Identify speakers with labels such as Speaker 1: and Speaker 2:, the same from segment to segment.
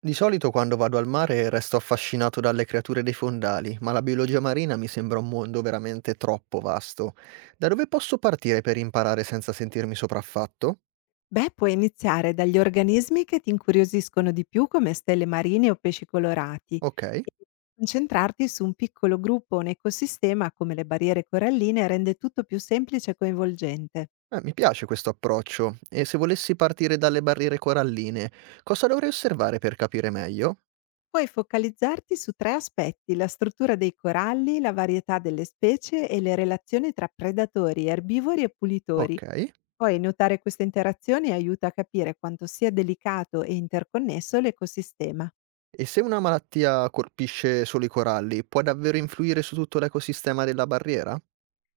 Speaker 1: Di solito quando vado al mare resto affascinato dalle creature dei fondali, ma la biologia marina mi sembra un mondo veramente troppo vasto. Da dove posso partire per imparare senza sentirmi sopraffatto?
Speaker 2: Beh, puoi iniziare dagli organismi che ti incuriosiscono di più come stelle marine o pesci colorati
Speaker 1: Ok,
Speaker 2: e concentrarti su un piccolo gruppo o un ecosistema come le barriere coralline rende tutto più semplice e coinvolgente.
Speaker 1: mi piace questo approccio. E se volessi partire dalle barriere coralline, cosa dovrei osservare per capire meglio?
Speaker 2: Puoi focalizzarti su tre aspetti, la struttura dei coralli, la varietà delle specie e le relazioni tra predatori, erbivori e pulitori.
Speaker 1: Ok.
Speaker 2: Poi notare queste interazioni aiuta a capire quanto sia delicato e interconnesso l'ecosistema.
Speaker 1: E se una malattia colpisce solo i coralli, può davvero influire su tutto l'ecosistema della barriera?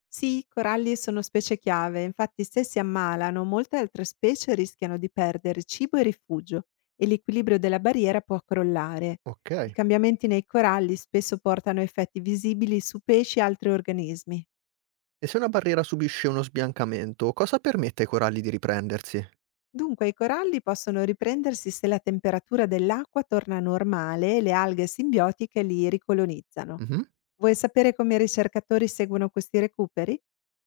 Speaker 2: Sì, i coralli sono specie chiave, infatti se si ammalano molte altre specie rischiano di perdere cibo e rifugio e l'equilibrio della barriera può crollare.
Speaker 1: Ok.
Speaker 2: I cambiamenti nei coralli spesso portano effetti visibili su pesci e altri organismi.
Speaker 1: E se una barriera subisce uno sbiancamento, cosa permette ai coralli di riprendersi?
Speaker 2: Dunque i coralli possono riprendersi se la temperatura dell'acqua torna normale e le alghe simbiotiche li ricolonizzano.
Speaker 1: Mh-mh.
Speaker 2: Vuoi sapere come i ricercatori seguono questi recuperi?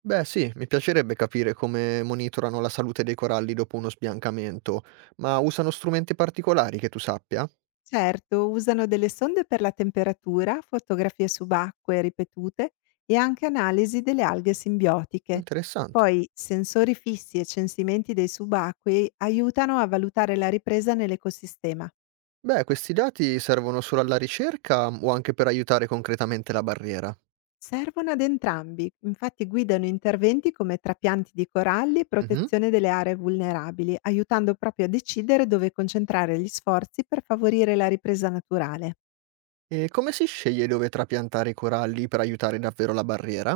Speaker 1: Beh sì, mi piacerebbe capire come monitorano la salute dei coralli dopo uno sbiancamento, ma usano strumenti particolari che tu sappia?
Speaker 2: Certo, usano delle sonde per la temperatura, fotografie subacquee ripetute e anche analisi delle alghe simbiotiche.
Speaker 1: Interessante.
Speaker 2: Poi sensori fissi e censimenti dei subacquei aiutano a valutare la ripresa nell'ecosistema.
Speaker 1: Beh, questi dati servono solo alla ricerca o anche per aiutare concretamente la barriera?
Speaker 2: Servono ad entrambi, infatti guidano interventi come trapianti di coralli e
Speaker 1: Mh-mh.
Speaker 2: protezione delle aree vulnerabili, aiutando proprio a decidere dove concentrare gli sforzi per favorire la ripresa naturale.
Speaker 1: E come si sceglie dove trapiantare i coralli per aiutare davvero la barriera?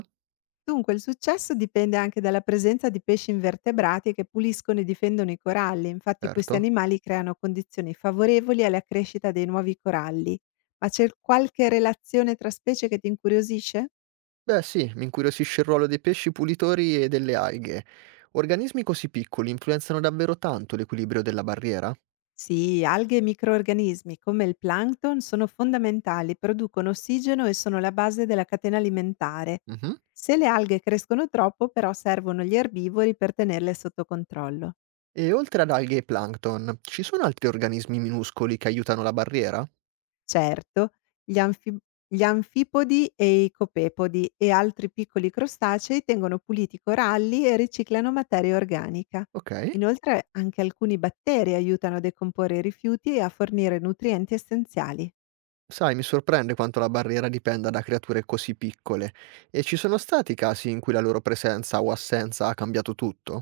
Speaker 2: Dunque, il successo dipende anche dalla presenza di pesci invertebrati che puliscono e difendono i coralli. Infatti, questi
Speaker 1: Certo.
Speaker 2: animali creano condizioni favorevoli alla crescita dei nuovi coralli. Ma c'è qualche relazione tra specie che ti incuriosisce?
Speaker 1: Beh sì, mi incuriosisce il ruolo dei pesci pulitori e delle alghe. Organismi così piccoli influenzano davvero tanto l'equilibrio della barriera?
Speaker 2: Sì, alghe e microrganismi come il plankton sono fondamentali, producono ossigeno e sono la base della catena alimentare.
Speaker 1: Mh-mh.
Speaker 2: Se le alghe crescono troppo, però servono gli erbivori per tenerle sotto controllo.
Speaker 1: E oltre ad alghe e plancton, ci sono altri organismi minuscoli che aiutano la barriera?
Speaker 2: Certo, gli anfib gli anfipodi e i copepodi e altri piccoli crostacei tengono puliti i coralli e riciclano materia organica.
Speaker 1: Ok.
Speaker 2: Inoltre anche alcuni batteri aiutano a decomporre i rifiuti e a fornire nutrienti essenziali.
Speaker 1: Sai, mi sorprende quanto la barriera dipenda da creature così piccole. E ci sono stati casi in cui la loro presenza o assenza ha cambiato tutto?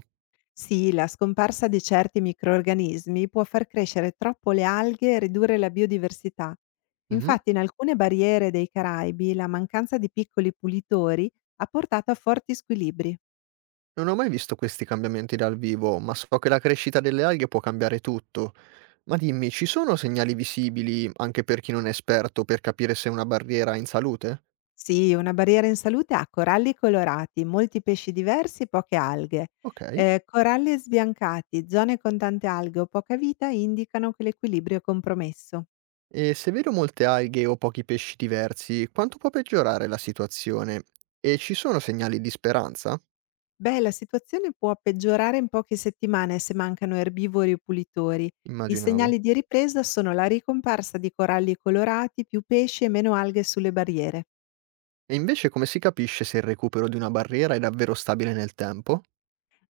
Speaker 2: Sì, la scomparsa di certi microrganismi può far crescere troppo le alghe e ridurre la biodiversità.
Speaker 1: Mhm.
Speaker 2: Infatti in alcune barriere dei Caraibi la mancanza di piccoli pulitori ha portato a forti squilibri.
Speaker 1: Non ho mai visto questi cambiamenti dal vivo, ma so che la crescita delle alghe può cambiare tutto. Ma dimmi, ci sono segnali visibili anche per chi non è esperto per capire se una barriera è in salute?
Speaker 2: Sì, una barriera in salute ha coralli colorati, molti pesci diversi e poche alghe.
Speaker 1: Ok.
Speaker 2: Coralli sbiancati, zone con tante alghe o poca vita indicano che l'equilibrio è compromesso.
Speaker 1: E se vedo molte alghe o pochi pesci diversi, quanto può peggiorare la situazione? E ci sono segnali di speranza?
Speaker 2: Beh, la situazione può peggiorare in poche settimane se mancano erbivori o pulitori. I
Speaker 1: Immaginavo.
Speaker 2: segnali di ripresa sono la ricomparsa di coralli colorati, più pesci e meno alghe sulle barriere.
Speaker 1: E invece come si capisce se il recupero di una barriera è davvero stabile nel tempo?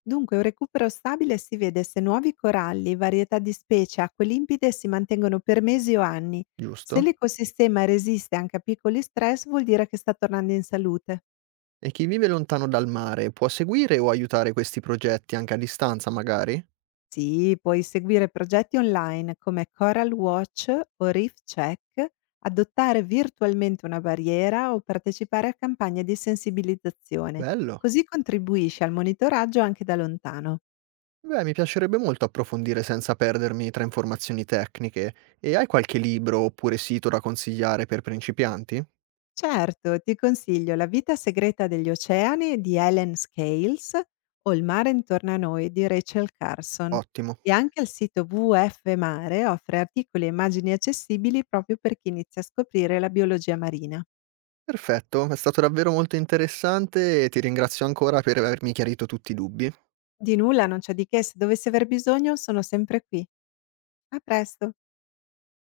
Speaker 2: Dunque, un recupero stabile si vede se nuovi coralli, varietà di specie, acque limpide si mantengono per mesi o anni. Se
Speaker 1: Giusto?
Speaker 2: l'ecosistema resiste anche a piccoli stress, vuol dire che sta tornando in salute.
Speaker 1: E chi vive lontano dal mare può seguire o aiutare questi progetti anche a distanza, magari?
Speaker 2: Sì, puoi seguire progetti online come Coral Watch o Reef Check, adottare virtualmente una barriera o partecipare a campagne di sensibilizzazione.
Speaker 1: Bello.
Speaker 2: Così contribuisci al monitoraggio anche da lontano.
Speaker 1: Beh, mi piacerebbe molto approfondire senza perdermi tra informazioni tecniche. E hai qualche libro oppure sito da consigliare per principianti?
Speaker 2: Certo, ti consiglio La vita segreta degli oceani di Helen Scales o Il mare intorno a noi di Rachel Carson.
Speaker 1: Ottimo.
Speaker 2: E anche il sito WF Mare offre articoli e immagini accessibili proprio per chi inizia a scoprire la biologia marina.
Speaker 1: Perfetto, è stato davvero molto interessante e ti ringrazio ancora per avermi chiarito tutti i dubbi.
Speaker 2: Di nulla, non c'è di che, se dovessi aver bisogno sono sempre qui. A presto!